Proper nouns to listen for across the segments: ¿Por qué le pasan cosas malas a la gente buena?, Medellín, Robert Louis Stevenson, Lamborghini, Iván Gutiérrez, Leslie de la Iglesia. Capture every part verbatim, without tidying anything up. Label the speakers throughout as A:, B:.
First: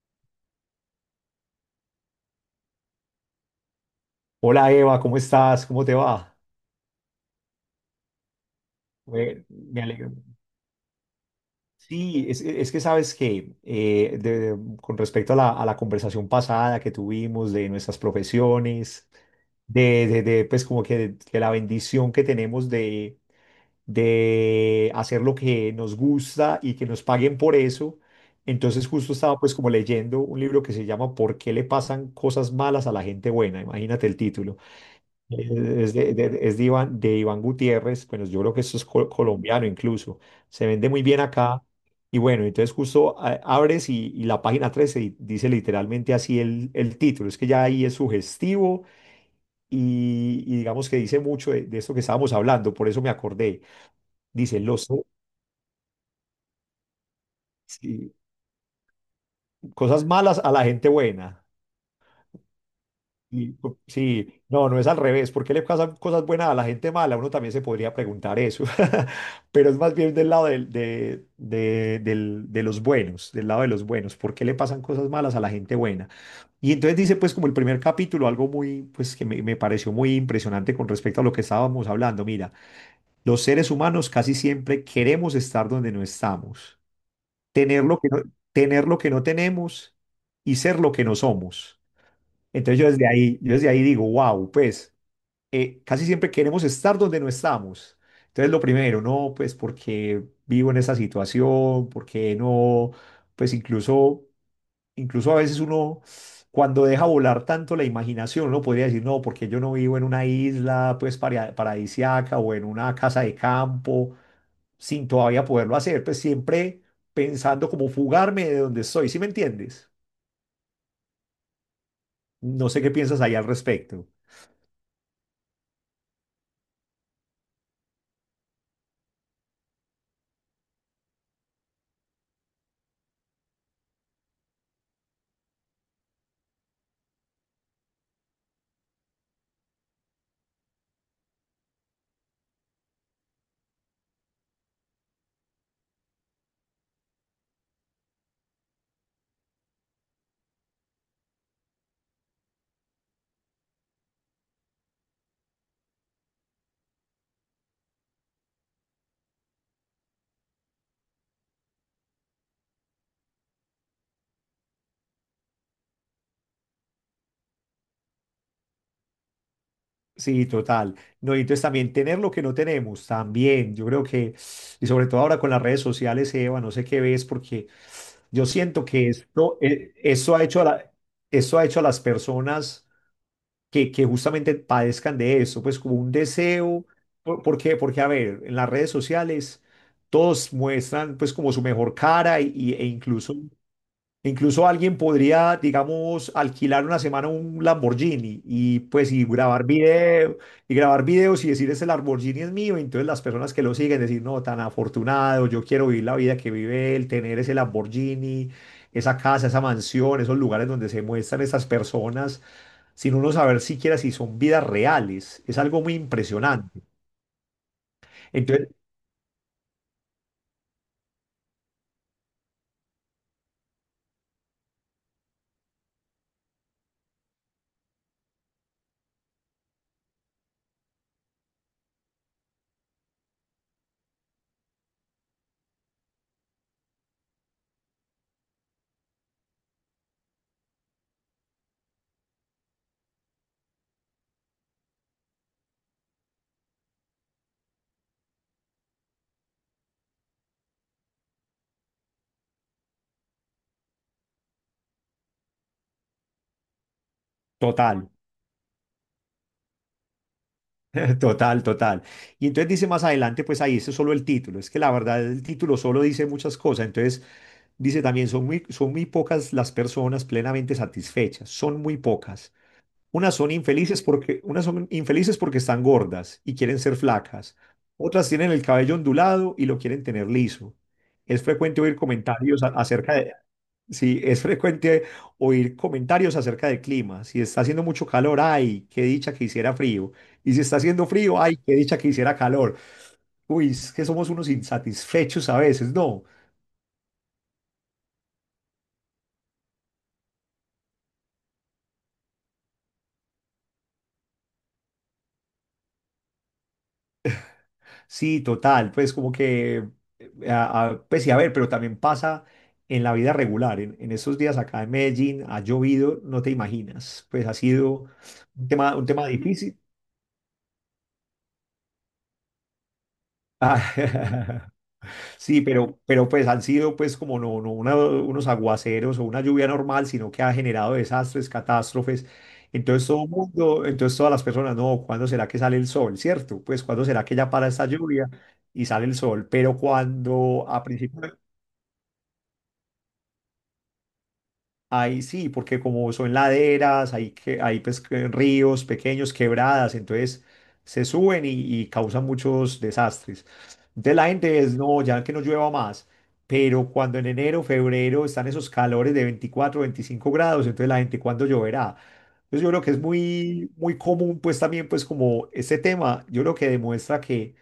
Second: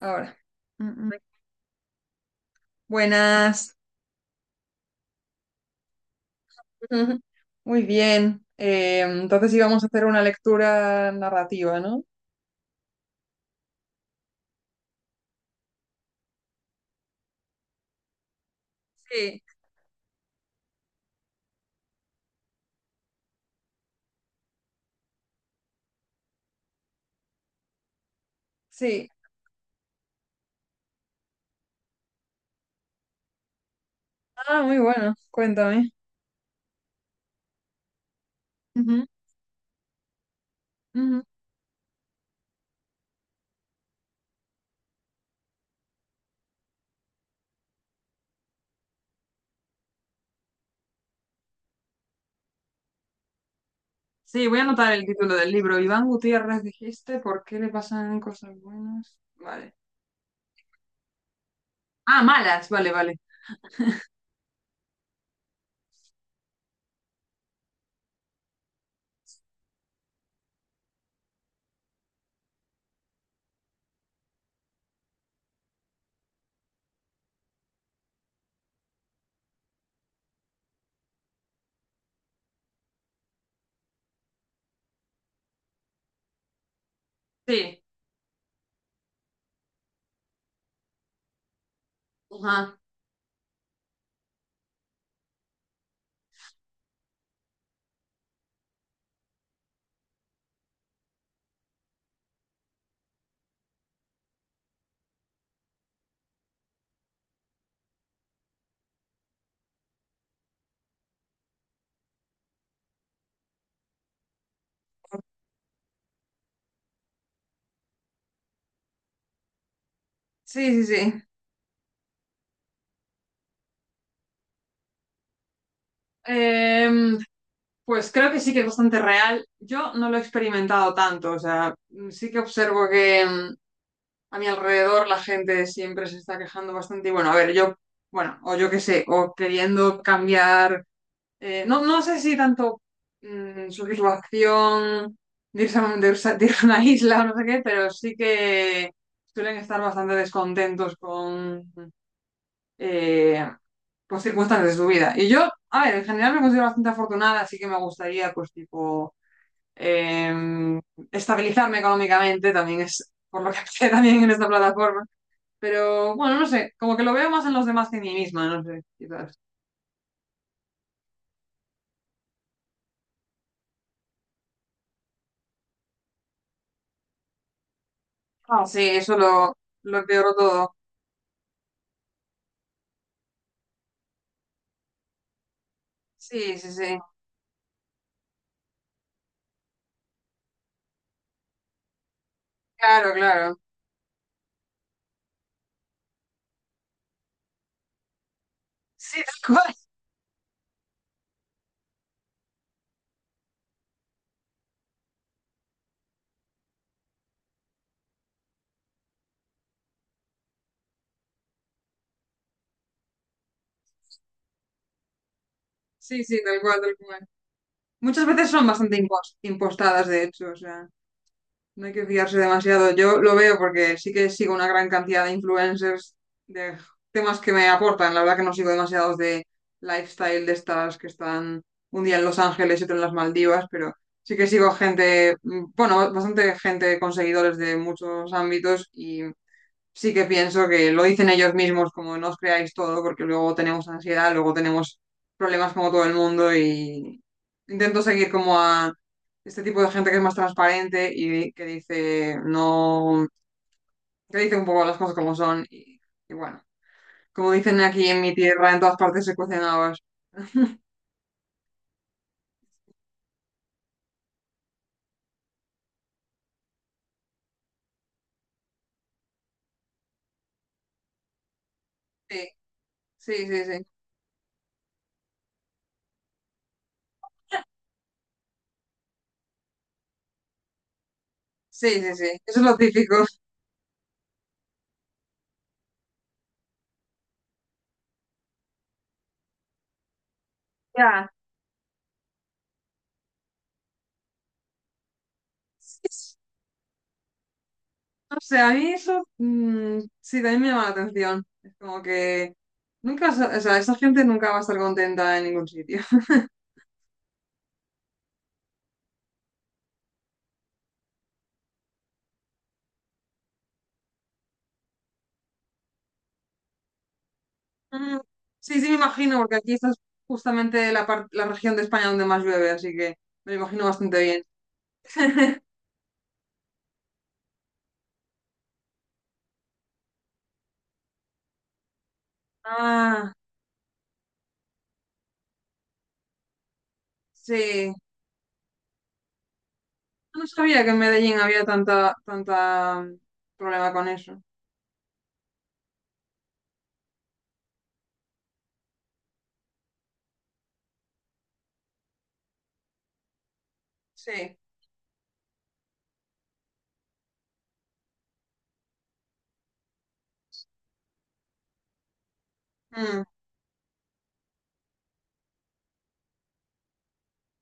A: Ahora. Mm, mm. Buenas.
B: Hola Eva, ¿cómo estás? ¿Cómo te va?
A: Muy bien. Eh,
B: Me,
A: entonces
B: me
A: íbamos a hacer
B: alegro.
A: una lectura narrativa, ¿no?
B: Sí, es, es que sabes que eh, de- de- con respecto a la, a la conversación pasada que tuvimos de nuestras profesiones,
A: Sí.
B: de, de- de, pues como que, que la bendición que tenemos de, de hacer lo que nos gusta y que nos paguen por eso, entonces
A: Sí.
B: justo estaba pues como leyendo un libro que se llama ¿Por qué le pasan cosas malas a la gente buena? Imagínate el título.
A: Ah, muy bueno.
B: Eh,
A: Cuéntame.
B: Es de, de- es de Iván, de Iván Gutiérrez. Bueno, yo creo que eso es
A: Ujú,
B: col- colombiano incluso, se vende muy bien
A: ujú.
B: acá. Y bueno, entonces justo a- abres y, y la página trece di- dice literalmente así el, el título, es que ya ahí es sugestivo y, y digamos que dice mucho de, de esto que estábamos hablando, por eso me acordé.
A: Sí, voy
B: Dice,
A: a
B: los,
A: anotar el título del libro. Iván Gutiérrez, dijiste, ¿por qué le
B: sí,
A: pasan cosas buenas? Vale.
B: cosas malas a la gente buena.
A: Ah, malas, vale, vale.
B: Y, pu- sí, no, no es al revés. ¿Por qué le pasan cosas buenas a la gente mala? Uno también se podría preguntar eso. Pero es más bien del lado del- de, de, del- de los buenos, del lado de los buenos. ¿Por qué le pasan cosas malas a la gente buena? Y entonces dice, pues, como el primer capítulo, algo muy, pues, que me, me pareció muy impresionante con respecto a lo que estábamos hablando. Mira, los seres humanos casi siempre queremos estar donde no estamos,
A: Sí,
B: tener lo que no, tener lo que no tenemos y ser lo que no somos.
A: ajá.
B: Entonces yo desde ahí, yo desde ahí digo, wow, pues eh, casi siempre queremos estar donde no estamos. Entonces lo primero, no, pues porque vivo en esta situación, porque no, pues incluso, incluso a veces uno cuando deja volar tanto la imaginación, uno podría decir, no, porque yo no vivo en una isla, pues para- paradisiaca o en una casa de campo, sin todavía poderlo hacer, pues siempre pensando como fugarme de donde estoy, ¿sí me entiendes?
A: Sí, sí, sí.
B: No sé qué piensas ahí al respecto.
A: Em, pues creo que sí que es bastante real. Yo no lo he experimentado tanto, o sea, mm, sí que observo que, mm, a mi alrededor la gente siempre se está quejando bastante. Y bueno, a ver, yo, bueno, o yo qué sé, o queriendo cambiar, eh, no, no sé si tanto mm, satisfacción de irse, a un- de irse a de ir a una isla o no sé qué, pero sí que suelen estar bastante descontentos con, eh, pues, circunstancias de su vida. Y yo, a ver, en general me considero bastante afortunada, así que me gustaría, pues, tipo, em, estabilizarme económicamente, también es por lo que empecé también en esta plataforma, pero bueno, no sé, como que lo veo más en los demás que en mí misma, no sé, quizás.
B: Sí, total. No, y entonces también tener lo que no tenemos, también. Yo creo que, y sobre todo ahora con las redes sociales, Eva, no sé qué ves, porque yo
A: Ah, sí,
B: siento que
A: eso lo,
B: esto, eh,
A: lo
B: eso
A: empeoró
B: ha hecho a
A: todo.
B: la- eso ha hecho a las personas que, que justamente padezcan de eso, pues como un
A: Sí, sí,
B: deseo.
A: sí.
B: ¿Por, por qué? Porque, a ver, en las redes sociales todos muestran pues como su mejor cara y, y- e
A: Claro,
B: incluso,
A: claro.
B: incluso alguien podría, digamos, alquilar una semana un Lamborghini y pues
A: Sí,
B: y
A: tal
B: grabar
A: cual.
B: video, y grabar videos y decir ese Lamborghini es mío. Y entonces las personas que lo siguen decir, no, tan afortunado, yo quiero vivir la vida que vive él, tener ese Lamborghini, esa casa, esa mansión, esos lugares donde se muestran esas personas, sin uno saber siquiera si son vidas reales. Es algo muy
A: Sí, sí, tal cual,
B: impresionante.
A: tal cual. Muchas veces son
B: Entonces,
A: bastante impos- impostadas, de hecho, o sea. No hay que fiarse demasiado. Yo lo veo porque sí que sigo una gran cantidad de influencers de temas que me aportan. La verdad que no sigo demasiados de lifestyle de estas que están un día en Los Ángeles y otro en las Maldivas, pero sí que sigo gente, mm, bueno, bastante gente con seguidores de muchos ámbitos y sí que pienso que lo dicen ellos mismos, como no os creáis todo, porque luego tenemos ansiedad, luego tenemos problemas como todo el mundo. Y intento seguir como a este tipo de gente que es más transparente y que dice no, que dice un poco las cosas como son y, y bueno, como dicen aquí
B: total.
A: en mi tierra, en todas partes se cuecen habas.
B: Total, total. Y entonces dice más adelante, pues ahí eso es solo el título. Es que la verdad el título solo dice muchas cosas. Entonces dice también, son muy, son muy pocas las personas plenamente satisfechas. Son muy
A: Sí,
B: pocas. Unas
A: sí,
B: son
A: sí, sí,
B: infelices porque, unas son infelices porque están gordas y quieren ser flacas. Otras tienen el cabello ondulado y lo quieren tener liso. Es frecuente
A: sí,
B: oír
A: sí, sí, eso
B: comentarios
A: es
B: a-
A: lo
B: acerca
A: típico.
B: de, Sí, es frecuente oír comentarios acerca del clima. Si está haciendo mucho calor, ay, qué dicha que hiciera frío. Y si está haciendo
A: Ya.
B: frío, ay, qué dicha que hiciera calor. Uy, es que somos unos insatisfechos a veces, ¿no?
A: No sé, a mí eso, mm, sí también me llama la atención. Es como que nunca, sa- o sea, esa gente nunca va a estar contenta en ningún sitio.
B: Sí, total, pues como que, eh, a- a- pues sí, a ver, pero también pasa en la vida regular. En, en estos días acá en Medellín ha llovido, no te imaginas. Pues ha sido
A: Mm.
B: un
A: Sí, sí,
B: tema,
A: me
B: un tema
A: imagino, porque aquí
B: difícil.
A: esta es justamente la, par- la región de España donde más llueve, así que me lo imagino bastante bien.
B: Ah, sí, pero, pero pues han sido pues como no, no una- unos aguaceros o una lluvia normal, sino que ha generado desastres, catástrofes. Entonces todo el
A: Ah,
B: mundo, entonces todas las personas, no, ¿cuándo será que sale el sol? ¿Cierto? Pues ¿cuándo será que ya para esta
A: sí.
B: lluvia y sale el sol? Pero
A: No
B: cuando a
A: sabía que en
B: principios...
A: Medellín había tanta, tanta mm, problema con eso.
B: Ahí sí, porque como son laderas, hay, que, hay pues, que ríos pequeños, quebradas, entonces se suben y, y causan muchos desastres. Entonces la
A: Sí.
B: gente es, no, ya que no llueva más, pero cuando en enero, febrero están esos calores de veinticuatro, veinticinco grados, entonces la gente, ¿cuándo lloverá? Entonces yo creo que es
A: Mm.
B: muy, muy común, pues también, pues como este tema, yo creo que demuestra que,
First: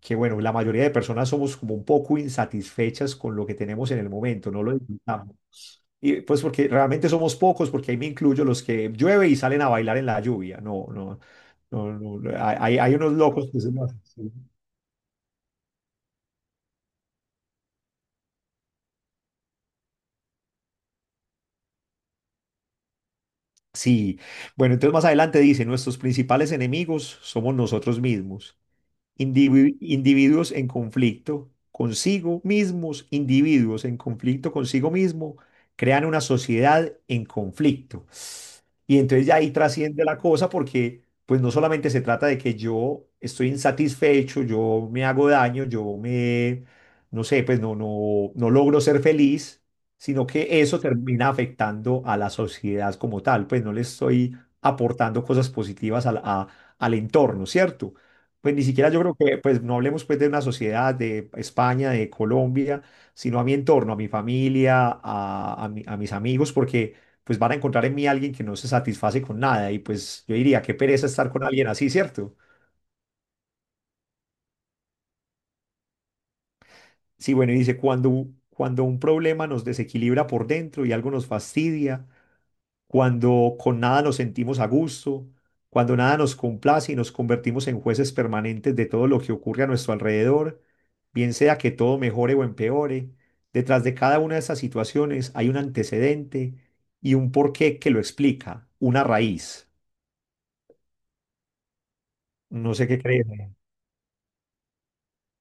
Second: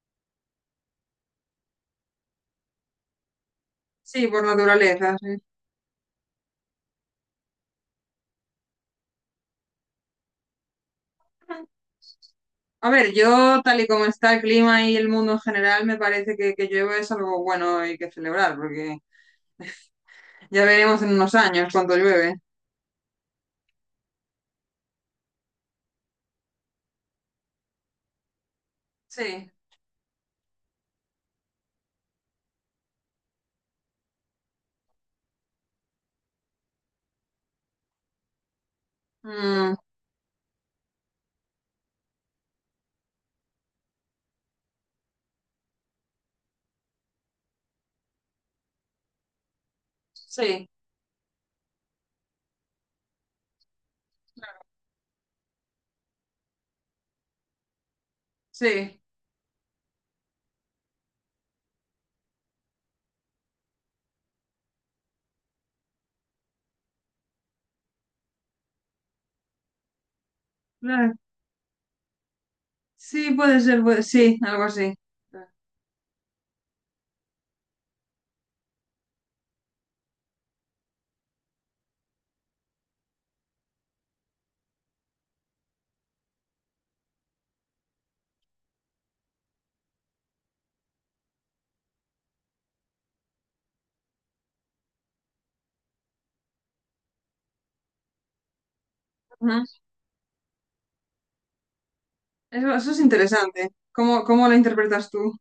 B: que, bueno, la mayoría de personas somos como un poco insatisfechas con lo que tenemos en el
A: Sí, por
B: momento, no lo
A: naturaleza, sí.
B: disfrutamos. Y pues porque realmente somos pocos, porque ahí me incluyo los que llueve y salen a bailar en la lluvia. No, no, no, no, no, Hay,
A: A
B: hay
A: ver,
B: unos locos que
A: yo
B: se
A: tal
B: lo
A: y
B: hacen.
A: como
B: Sí.
A: está el clima y el mundo en general, me parece que que llueve es algo bueno y que celebrar, porque ya veremos en unos años cuánto llueve.
B: Sí. Bueno, entonces más adelante dice, nuestros principales enemigos somos nosotros mismos.
A: Sí,
B: indivi- individuos en conflicto consigo mismos, individuos en conflicto consigo mismo, crean una sociedad en conflicto. Y entonces ya ahí
A: mm,
B: trasciende la cosa porque pues no solamente se trata de que yo estoy insatisfecho, yo me hago daño, yo me, no sé, pues no, no, no logro ser feliz, sino que
A: sí,
B: eso termina afectando a la sociedad como tal, pues no le estoy aportando cosas positivas al a- al entorno, ¿cierto? Pues ni siquiera yo
A: sí,
B: creo que, pues no hablemos pues de una sociedad de España, de Colombia, sino a mi entorno, a mi familia, a, a mi- a mis amigos, porque pues van a encontrar en mí alguien que no se satisface con nada y pues yo diría, qué pereza
A: claro.
B: estar con alguien así, ¿cierto?
A: Sí, puede ser, puede- sí, algo así.
B: Sí, bueno, y dice, cuando, cuando un problema nos desequilibra por dentro y algo nos fastidia, cuando con nada nos sentimos a gusto, cuando nada nos complace y nos convertimos en jueces permanentes de todo lo que ocurre a nuestro alrededor, bien sea que todo mejore o empeore, detrás de cada una de esas situaciones hay un antecedente y un porqué que lo explica, una
A: Ujú.
B: raíz.
A: Eso,
B: No sé
A: eso
B: qué
A: es
B: crees.
A: interesante. ¿Cómo, cómo lo interpretas tú?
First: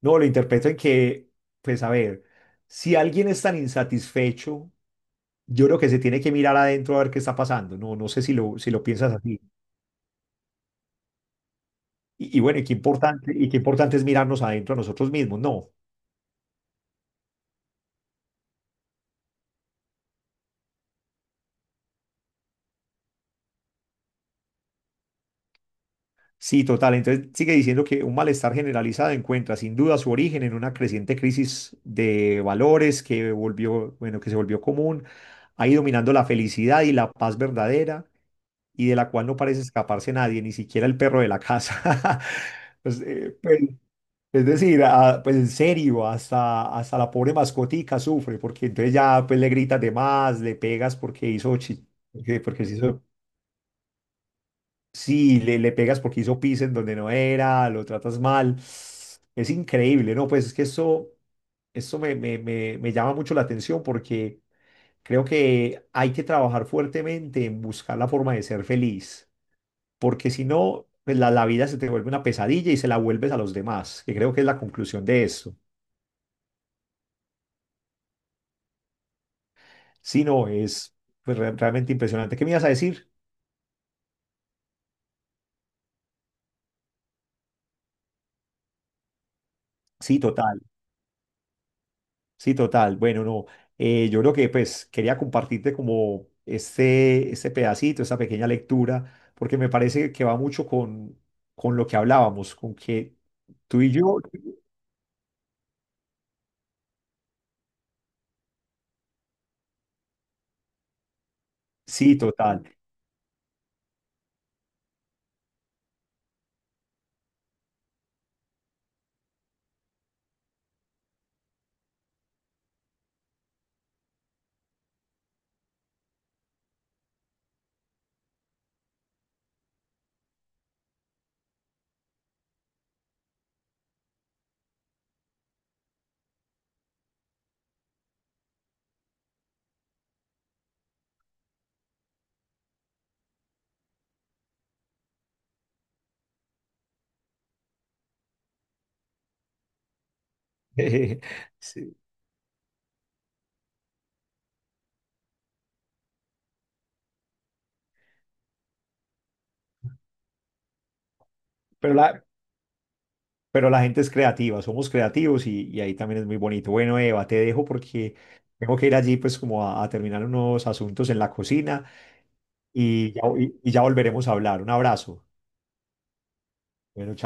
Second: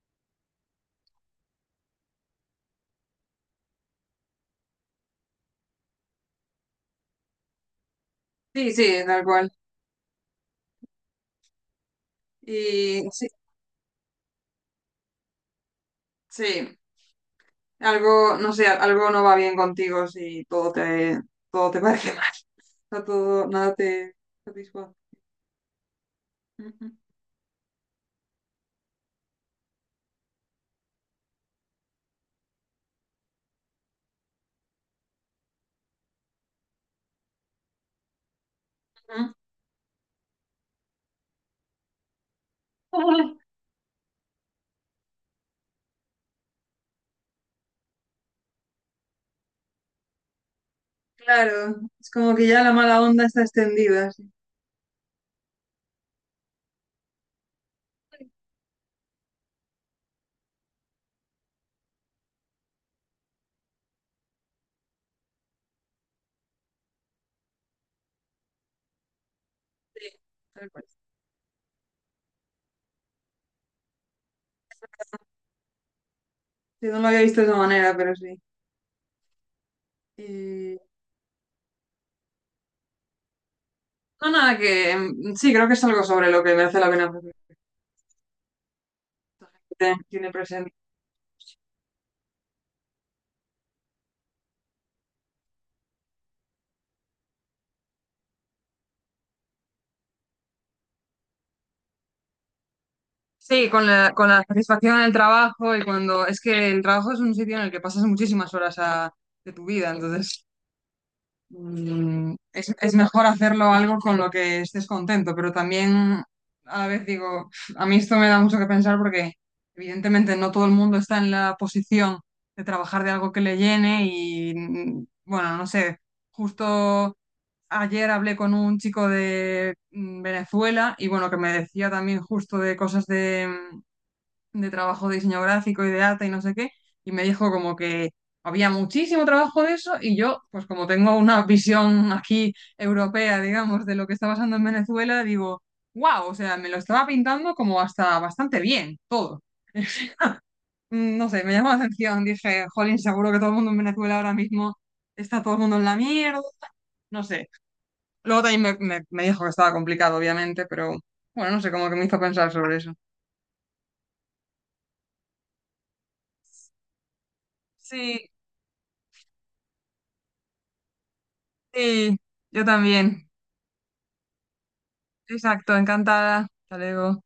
B: No, lo interpreto en que, pues a ver, si alguien es tan insatisfecho, yo creo que se tiene que mirar adentro a ver qué está pasando. No, no sé si lo, si
A: Sí,
B: lo
A: sí,
B: piensas
A: tal
B: así.
A: cual.
B: Y, y bueno, y qué
A: Y sí,
B: importante, y qué importante es mirarnos adentro a nosotros mismos, ¿no?
A: sí, algo, no sé, algo no va bien contigo si todo te, todo te parece mal. O sea, todo, nada te satisface.
B: Sí, total. Entonces sigue diciendo que un malestar generalizado encuentra sin duda su origen en una creciente crisis de valores que volvió, bueno, que se volvió común, ha ido minando la felicidad y la paz verdadera y de la cual
A: Ujú.
B: no parece escaparse nadie, ni siquiera el perro de la casa. Pues, eh,
A: Ay.
B: pues, es decir, ah, pues en serio, hasta, hasta la pobre mascotica sufre, porque entonces ya pues le gritas de más, le pegas porque hizo
A: Claro,
B: chi-
A: es como
B: porque,
A: que ya
B: porque
A: la
B: se
A: mala
B: hizo...
A: onda está extendida. Sí.
B: Sí, le, le pegas porque hizo pis en donde no era, lo tratas mal. Es increíble, ¿no? Pues es que eso, eso me, me, me, me llama mucho la atención porque creo que hay que trabajar fuertemente en buscar la forma de ser feliz,
A: Sí,
B: porque si
A: tal cual.
B: no, pues la, la vida se te vuelve una pesadilla y se la vuelves a los demás, que creo que es la conclusión de eso.
A: Sí, no lo había visto de esa manera, pero sí.
B: Si no,
A: Y-
B: es pues, re- realmente impresionante. ¿Qué me ibas a decir?
A: No, nada, que mm, sí, creo que es algo sobre lo que merece la pena reflexionar. tiene
B: Sí,
A: tiene
B: total.
A: presente.
B: Sí, total. Bueno, no, eh, yo creo que pues quería compartirte como este, este pedacito, esta pequeña lectura, porque me parece que va mucho con, con lo que hablábamos, con que
A: Sí,
B: tú
A: con
B: y
A: la,
B: yo,
A: con la satisfacción en el trabajo. Y cuando es que el trabajo es un sitio en el que pasas muchísimas horas a- de tu vida, entonces,
B: sí,
A: mm,
B: total.
A: es, es mejor hacerlo algo con lo que estés contento, pero también a la vez digo, "Uf, a mí esto me da mucho que pensar, porque evidentemente no todo el mundo está en la posición de trabajar de algo que le llene". Y mm, bueno, no sé, justo ayer hablé con un chico de mm, Venezuela y bueno, que me decía también justo de cosas de... mm, de trabajo de diseño gráfico y de arte y no sé qué, y me dijo como que había muchísimo trabajo de eso. Y yo, pues como tengo una visión aquí europea, digamos, de lo que está pasando en Venezuela, digo, wow, o sea, me lo estaba pintando como hasta bastante bien, todo. Mm. No sé, me llamó la
B: Sí,
A: atención, dije, jolín, seguro que todo el mundo en Venezuela ahora mismo está todo el mundo en la mierda, no sé. Luego también me, me- me dijo que estaba complicado, obviamente, pero bueno, no sé, como
B: pero
A: que me hizo
B: la,
A: pensar sobre eso.
B: pero la gente es creativa, somos creativos y, y ahí también es muy bonito. Bueno, Eva, te dejo porque
A: Sí,
B: tengo que ir allí pues como a, a terminar unos asuntos en la cocina
A: sí, yo
B: y ya,
A: también.
B: y y ya volveremos a hablar. Un abrazo.
A: Exacto, encantada. Hasta
B: Bueno, chao.
A: luego.